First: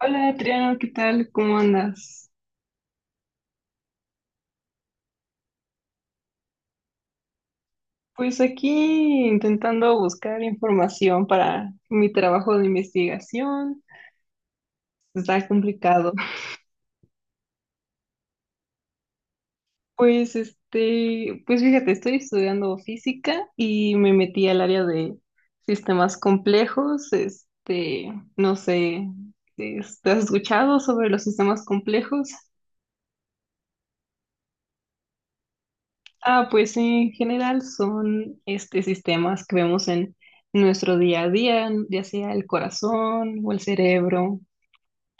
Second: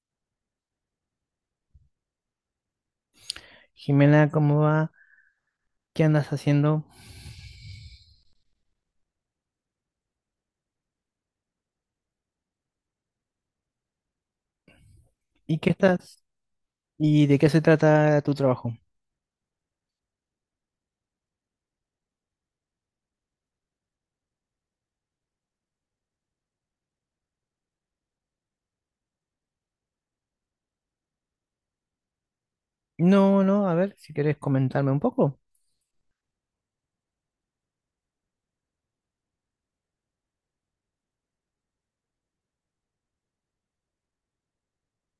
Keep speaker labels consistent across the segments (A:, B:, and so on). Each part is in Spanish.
A: Hola Adriano, ¿qué tal? ¿Cómo andas?
B: Jimena, ¿cómo va? ¿Qué andas haciendo?
A: Pues aquí intentando buscar información para mi trabajo de investigación. Está
B: ¿Y qué
A: complicado.
B: estás? ¿Y de qué se trata tu trabajo?
A: Pues fíjate, estoy estudiando física y me metí al área de sistemas complejos. No sé, ¿te has escuchado sobre los sistemas complejos?
B: No, no, a ver, si querés comentarme un poco.
A: Ah, pues sí, en general son sistemas que vemos en nuestro día a día, ya sea el corazón o el cerebro.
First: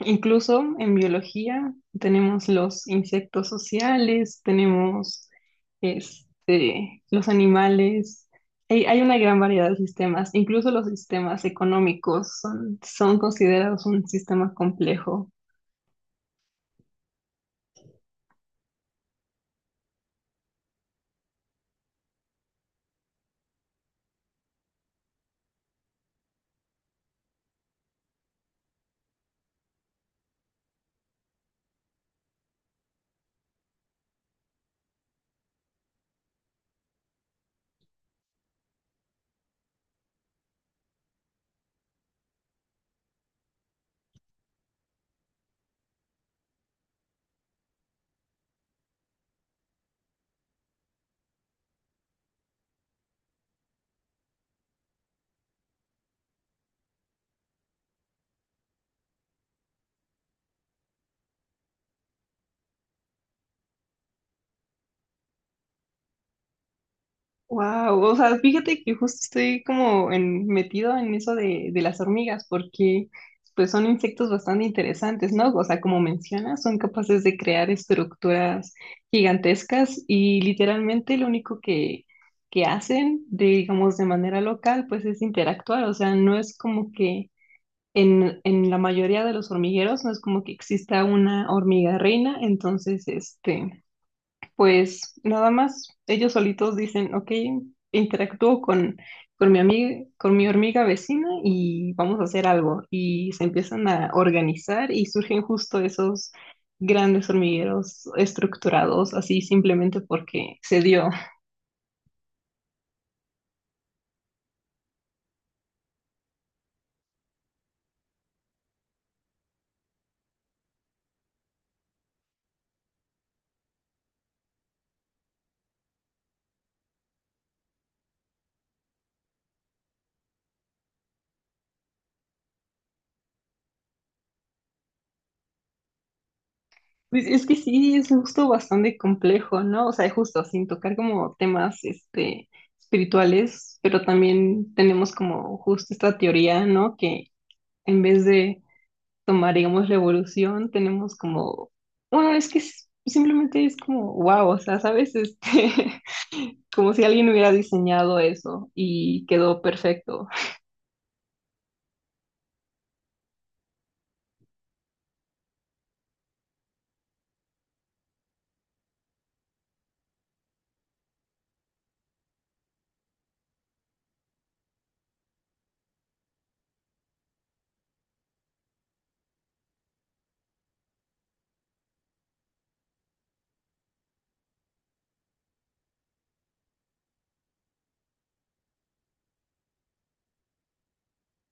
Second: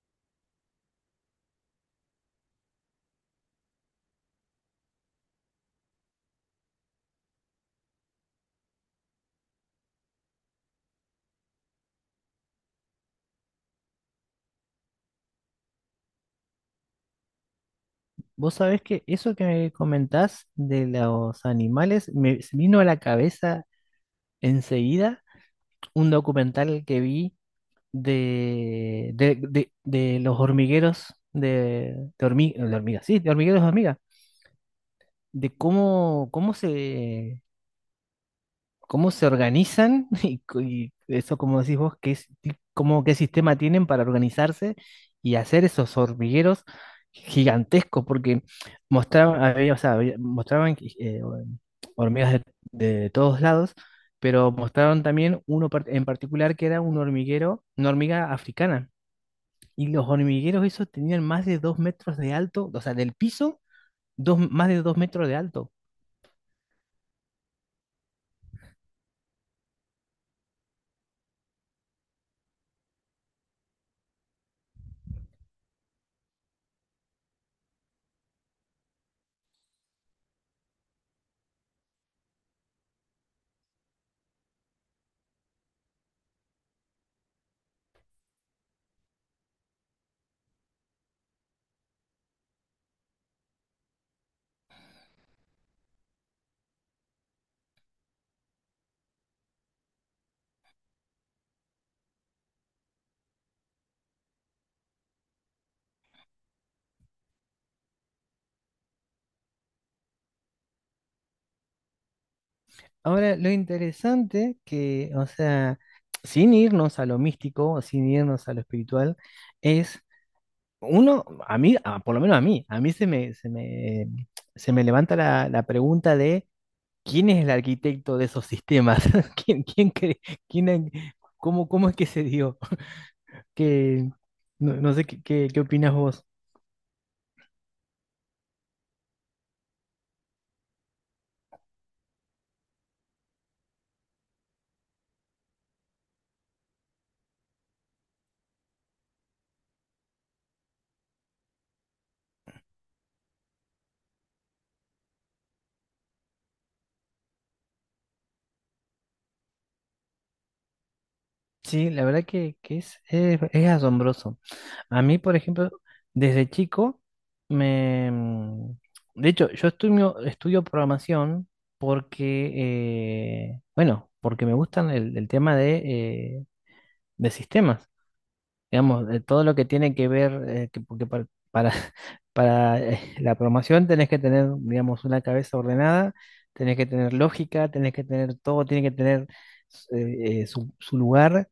A: Incluso en biología tenemos los insectos sociales, tenemos los animales. Hay una gran variedad de sistemas. Incluso los sistemas económicos son considerados un sistema complejo.
B: Vos sabés que eso que me comentás de los animales me se vino a la cabeza enseguida un documental que vi de los hormigueros de hormigas, sí, de hormigueros de hormigas, de cómo se organizan y eso, como decís vos, qué, es- ti- cómo, qué sistema tienen para organizarse y hacer esos hormigueros gigantescos, porque mostraban, o sea, mostraban hormigas de todos lados, pero mostraron también en particular, que era un hormiguero, una hormiga africana. Y los hormigueros esos tenían más de dos metros de alto, o sea, del piso, más de dos metros de alto.
A: Wow, o sea, fíjate que justo estoy como metido en eso de las hormigas, porque pues son insectos bastante interesantes, ¿no? O sea, como mencionas, son capaces de crear estructuras gigantescas y literalmente lo único que hacen, digamos, de manera local, pues es interactuar, o sea, no es como que en la mayoría de los hormigueros no es como que exista una hormiga reina, entonces, este... Pues nada más ellos solitos dicen, ok, interactúo con mi amiga, con mi hormiga vecina, y vamos a hacer algo. Y se empiezan a organizar y surgen justo esos grandes hormigueros estructurados, así simplemente porque se dio.
B: Ahora, lo interesante que, o sea, sin irnos a lo místico, sin irnos a lo espiritual, es uno, por lo menos a mí, se me levanta la pregunta de quién es el arquitecto de esos sistemas, quién, quién, cre- quién, ha- cómo es que se dio, que no, no sé qué opinas vos.
A: Pues es que sí, es justo bastante complejo, ¿no? O sea, justo sin tocar como temas, espirituales, pero también tenemos como justo esta teoría, ¿no? Que en vez de tomaríamos la evolución, tenemos como, bueno, es que simplemente es como, wow, o sea, ¿sabes? Como si alguien hubiera diseñado eso y quedó perfecto.
B: Sí, la verdad que es asombroso. A mí, por ejemplo, desde chico, me... mm, de hecho, yo estudio programación porque, bueno, porque me gustan el tema de sistemas, digamos, de todo lo que tiene que ver, porque la programación tenés que tener, digamos, una cabeza ordenada, tenés que tener lógica, tenés que tener todo, tiene que tener su lugar,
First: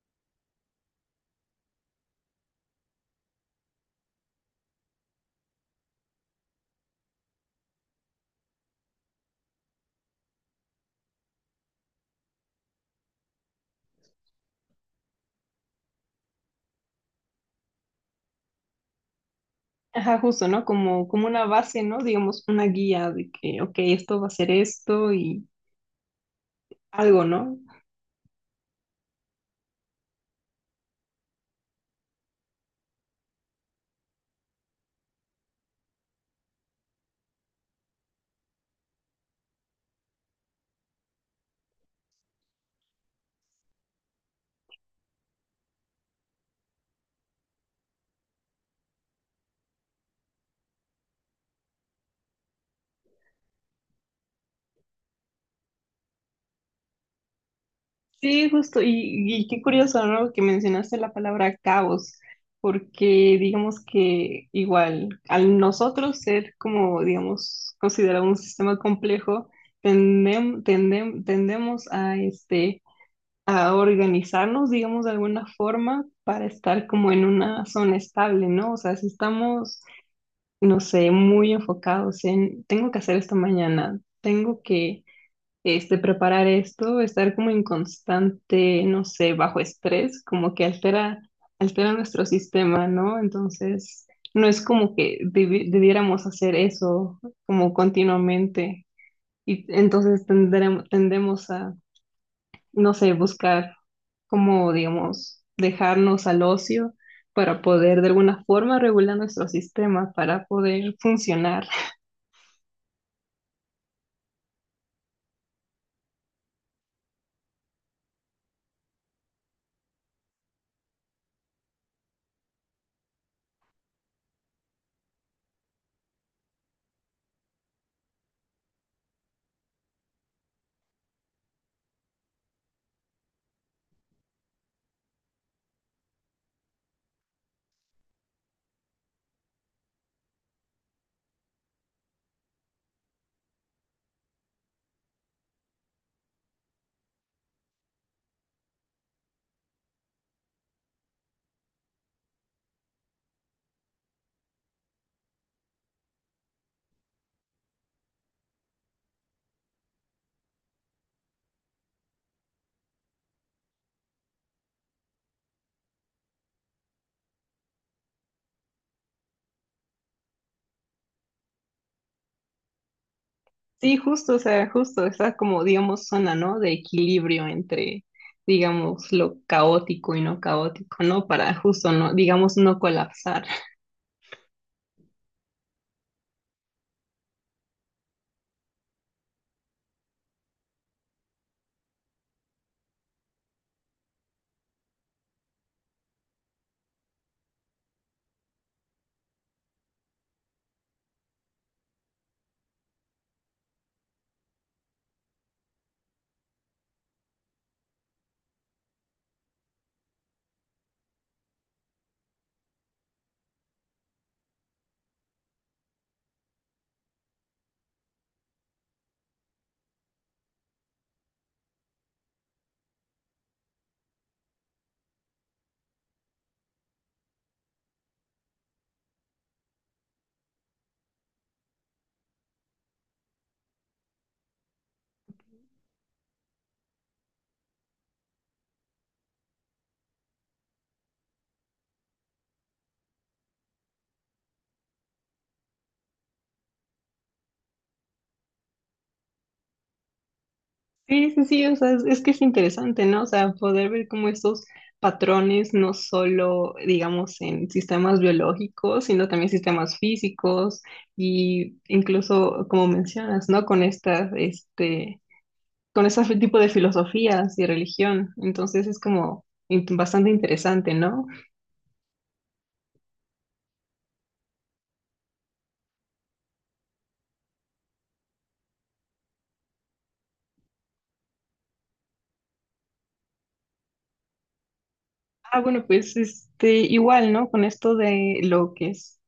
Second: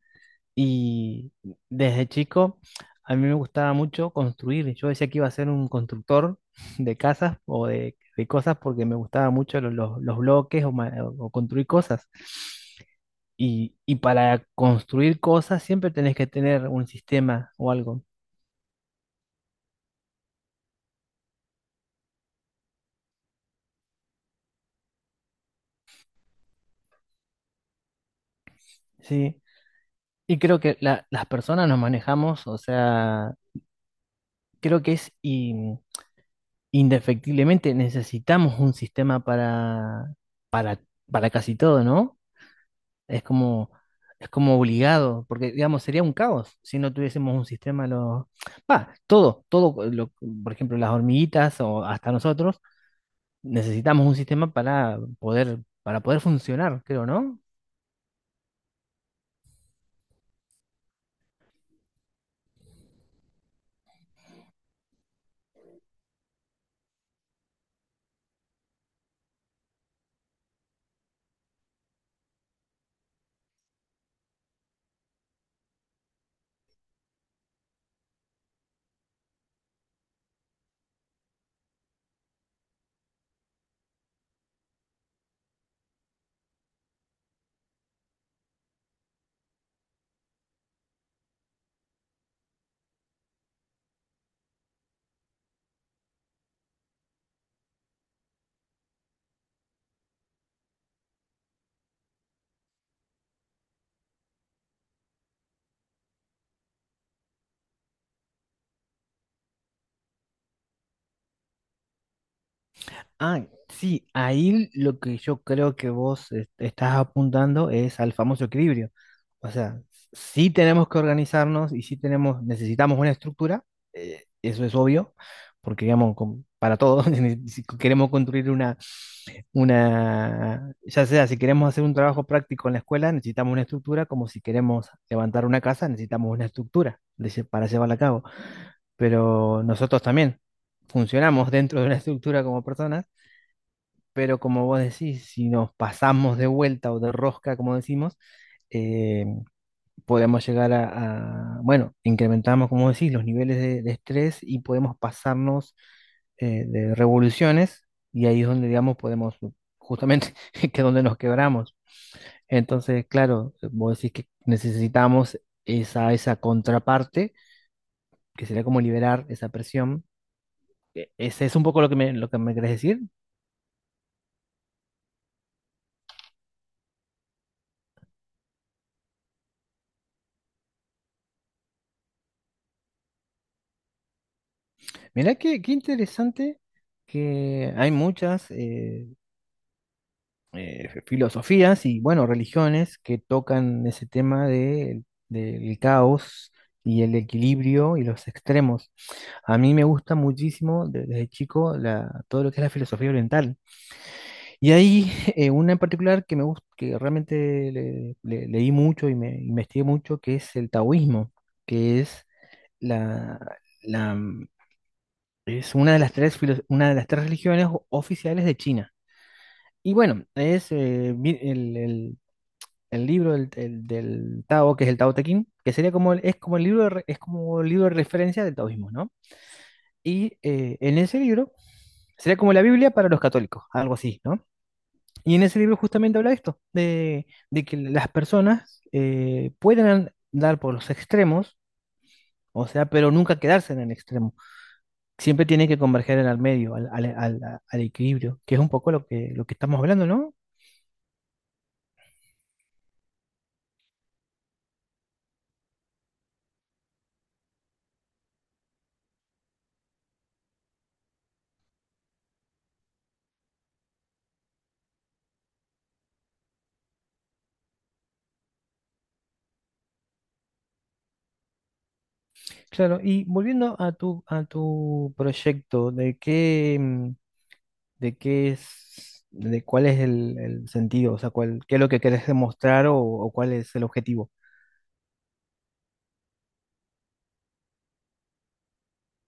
B: y desde chico a mí me gustaba mucho construir. Yo decía que iba a ser un constructor de casas o de cosas, porque me gustaba mucho bloques o construir cosas. Y para construir cosas siempre tenés que tener un sistema o algo,
A: Ajá, justo, ¿no? Como, como una base, ¿no? Digamos, una guía de que, ok, esto va a ser esto y algo, ¿no?
B: ¿sí? Y creo que las personas nos manejamos, o sea, creo que indefectiblemente necesitamos un sistema para casi todo, ¿no? Es como, es como obligado, porque digamos, sería un caos si no tuviésemos un sistema, lo, va, todo, todo, lo- por ejemplo, las hormiguitas o hasta nosotros, necesitamos un sistema para poder funcionar, creo, ¿no?
A: Sí, justo, y qué curioso, ¿no? Que mencionaste la palabra caos, porque digamos que igual, al nosotros ser como, digamos, considerado un sistema complejo, tendemos a, a organizarnos, digamos, de alguna forma para estar como en una zona estable, ¿no? O sea, si estamos, no sé, muy enfocados en, tengo que hacer esto mañana, tengo que preparar esto, estar como en constante, no sé, bajo estrés, como que altera nuestro sistema, ¿no? Entonces, no es como que debiéramos hacer eso como continuamente y entonces tendemos a, no sé, buscar como, digamos, dejarnos al ocio para poder de alguna forma regular nuestro sistema, para poder funcionar.
B: Ah, sí, ahí lo que yo creo que vos estás apuntando es al famoso equilibrio. O sea, sí tenemos que organizarnos y sí necesitamos una estructura, eso es obvio, porque digamos, para todos, si queremos construir ya sea, si queremos hacer un trabajo práctico en la escuela, necesitamos una estructura, como si queremos levantar una casa, necesitamos una estructura para llevarla a cabo. Pero nosotros también funcionamos dentro de una estructura como personas. Pero como vos decís, si nos pasamos de vuelta o de rosca, como decimos, eh, podemos llegar bueno, incrementamos, como decís, los niveles de estrés, y podemos pasarnos de revoluciones, y ahí es donde, digamos, justamente, que es donde nos quebramos. Entonces, claro, vos decís que necesitamos esa contraparte, que sería como liberar esa presión. ¿Ese es un poco lo que me, querés decir?
A: Sí, justo, o sea, justo, está como, digamos, zona, ¿no? De equilibrio entre, digamos, lo caótico y no caótico, ¿no? Para justo, no, digamos, no colapsar.
B: Mirá qué interesante, que hay muchas filosofías y, bueno, religiones que tocan ese tema del caos y el equilibrio y los extremos. A mí me gusta muchísimo desde chico todo lo que es la filosofía oriental. Y hay una en particular que me gusta, que realmente leí mucho y me investigué mucho, que es el taoísmo. que es la, Es una de las tres, una de las tres religiones oficiales de China. Y bueno, es vi- el libro del Tao, que es el Tao Te Ching, que sería como, es como el libro es como el libro de referencia del taoísmo, ¿no? Y en ese libro, sería como la Biblia para los católicos, algo así, ¿no? Y en ese libro justamente habla de esto, de que las personas, pueden andar por los extremos, o sea, pero nunca quedarse en el extremo. Siempre tiene que converger en el medio, al equilibrio, que es un poco lo que, estamos hablando, ¿no?
A: Sí, sí, sí, o sea, es que es interesante, ¿no? O sea, poder ver como estos patrones, no solo, digamos, en sistemas biológicos, sino también sistemas físicos y incluso, como mencionas, ¿no? Con estas, este... con ese tipo de filosofías y religión. Entonces es como bastante interesante, ¿no?
B: Claro, y volviendo a tu proyecto, ¿de qué, mm, de qué es, de cuál es el sentido? O sea, cuál, qué es lo que querés demostrar, o cuál es el objetivo.
A: Ah, bueno, pues este, igual, ¿no? Con esto de lo que es,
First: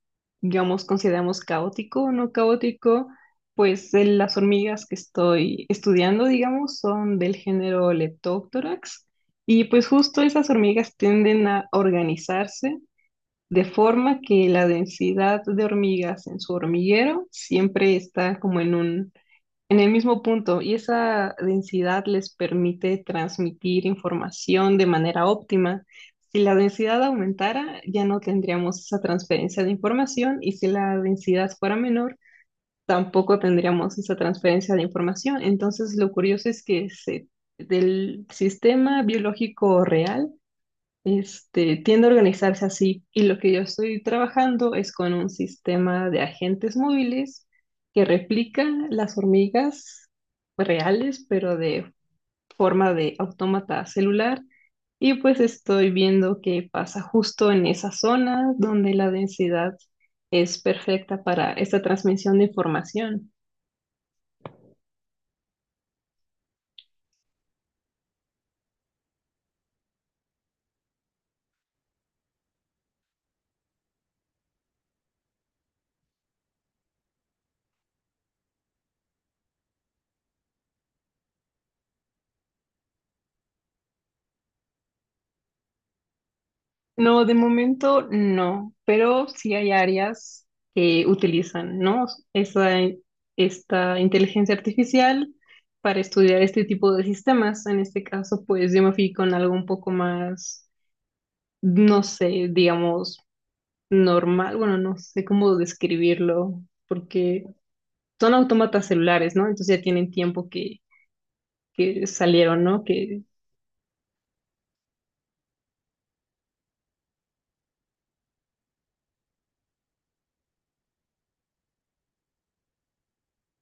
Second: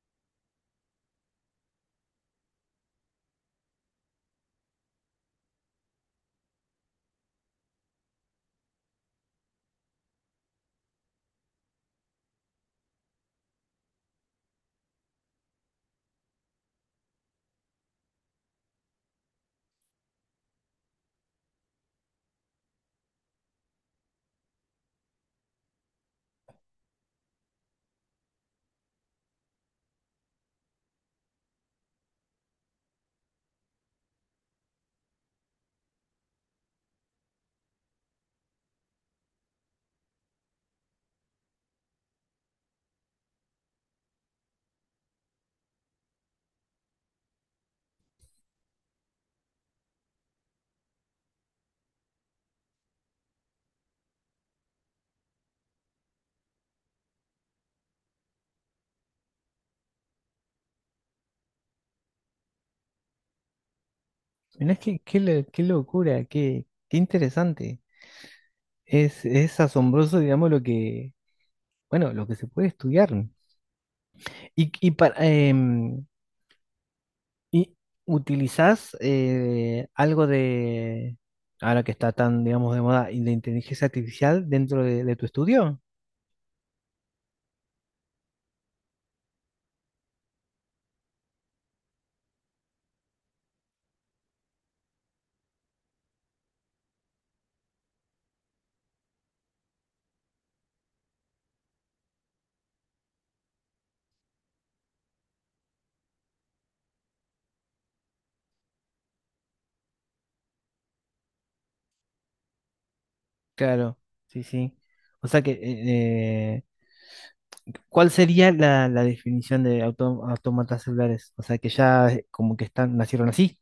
A: digamos, consideramos caótico o no caótico, pues de las hormigas que estoy estudiando, digamos, son del género Leptoctorax. Y pues justo esas hormigas tienden a organizarse de forma que la densidad de hormigas en su hormiguero siempre está como en un En el mismo punto, y esa densidad les permite transmitir información de manera óptima. Si la densidad aumentara, ya no tendríamos esa transferencia de información, y si la densidad fuera menor, tampoco tendríamos esa transferencia de información. Entonces, lo curioso es que del sistema biológico real tiende a organizarse así, y lo que yo estoy trabajando es con un sistema de agentes móviles que replica las hormigas reales, pero de forma de autómata celular. Y pues estoy viendo qué pasa justo en esa zona donde la densidad es perfecta para esta transmisión de información.
B: Mirá, qué locura, qué interesante. Es asombroso, digamos, lo que, bueno, lo que se puede estudiar. Y, y para, em, ¿Y utilizás algo de, ahora que está tan, digamos, de moda, y de inteligencia artificial dentro de tu estudio?
A: No, de momento no, pero sí hay áreas que utilizan, ¿no? Esa, esta inteligencia artificial para estudiar este tipo de sistemas. En este caso, pues yo me fui con algo un poco más, no sé, digamos, normal. Bueno, no sé cómo describirlo, porque son autómatas celulares, ¿no? Entonces ya tienen tiempo que salieron, ¿no? Que
B: Claro, sí, sí. O sea que, ¿cuál sería la definición de autómatas celulares? O sea que ya como que están, nacieron así.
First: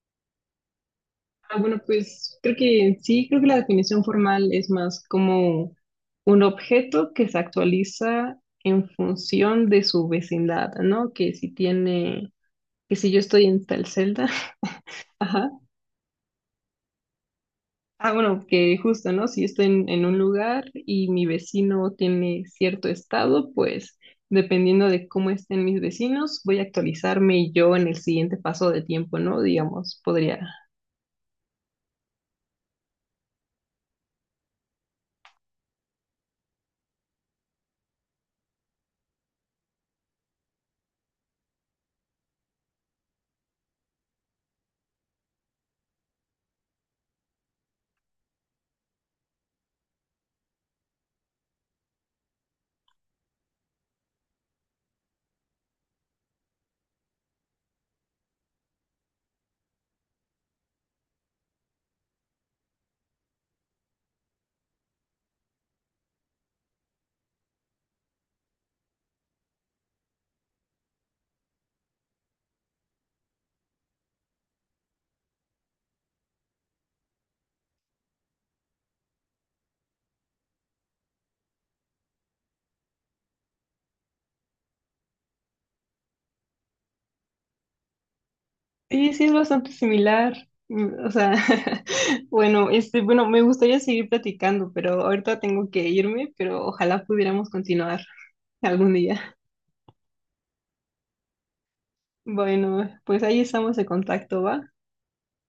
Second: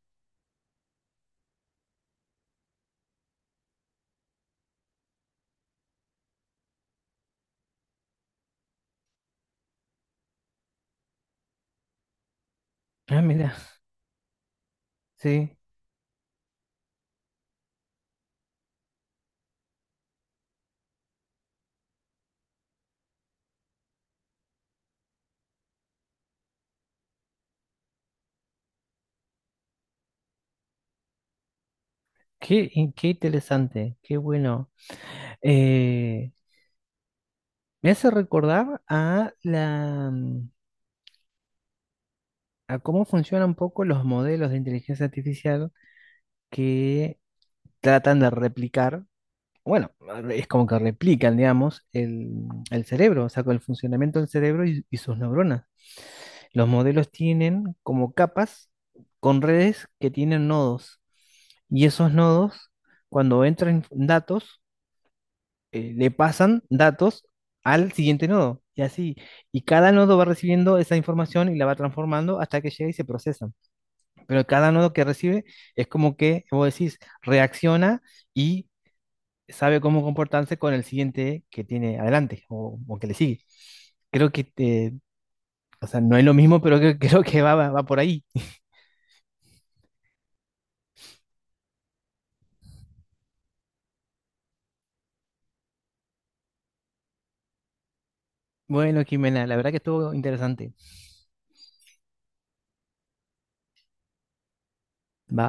A: ah, bueno, pues creo que sí, creo que la definición formal es más como un objeto que se actualiza en función de su vecindad, ¿no? Que si tiene, que si yo
B: Ah,
A: estoy
B: mira,
A: en tal celda, ajá.
B: sí.
A: Ah, bueno, que justo, ¿no? Si yo estoy en un lugar y mi vecino tiene cierto estado, pues dependiendo de cómo estén mis vecinos, voy a actualizarme yo en el siguiente paso de tiempo, ¿no? Digamos, podría.
B: Qué interesante, qué bueno. Eh, me hace recordar a cómo funcionan un poco los modelos de inteligencia artificial, que tratan de replicar, bueno, es como que replican, digamos, el cerebro, o sea, con el funcionamiento del cerebro y sus neuronas. Los modelos tienen como capas con redes que tienen nodos. Y esos nodos, cuando entran datos, le pasan datos al siguiente nodo, y así. Y cada nodo va recibiendo esa información y la va transformando hasta que llega y se procesa. Pero cada nodo que recibe es como que, vos decís, reacciona y sabe cómo comportarse con el siguiente que tiene adelante, o, que le sigue. Creo que, o sea, no es lo mismo, pero creo, creo que va por ahí.
A: Sí, sí, es bastante similar. Mm, o sea, bueno, este, bueno, me gustaría seguir platicando, pero ahorita tengo que irme, pero ojalá pudiéramos continuar algún
B: Bueno,
A: día.
B: Jimena, la verdad que estuvo interesante.
A: Bueno, pues ahí estamos en contacto, ¿va?
B: Va.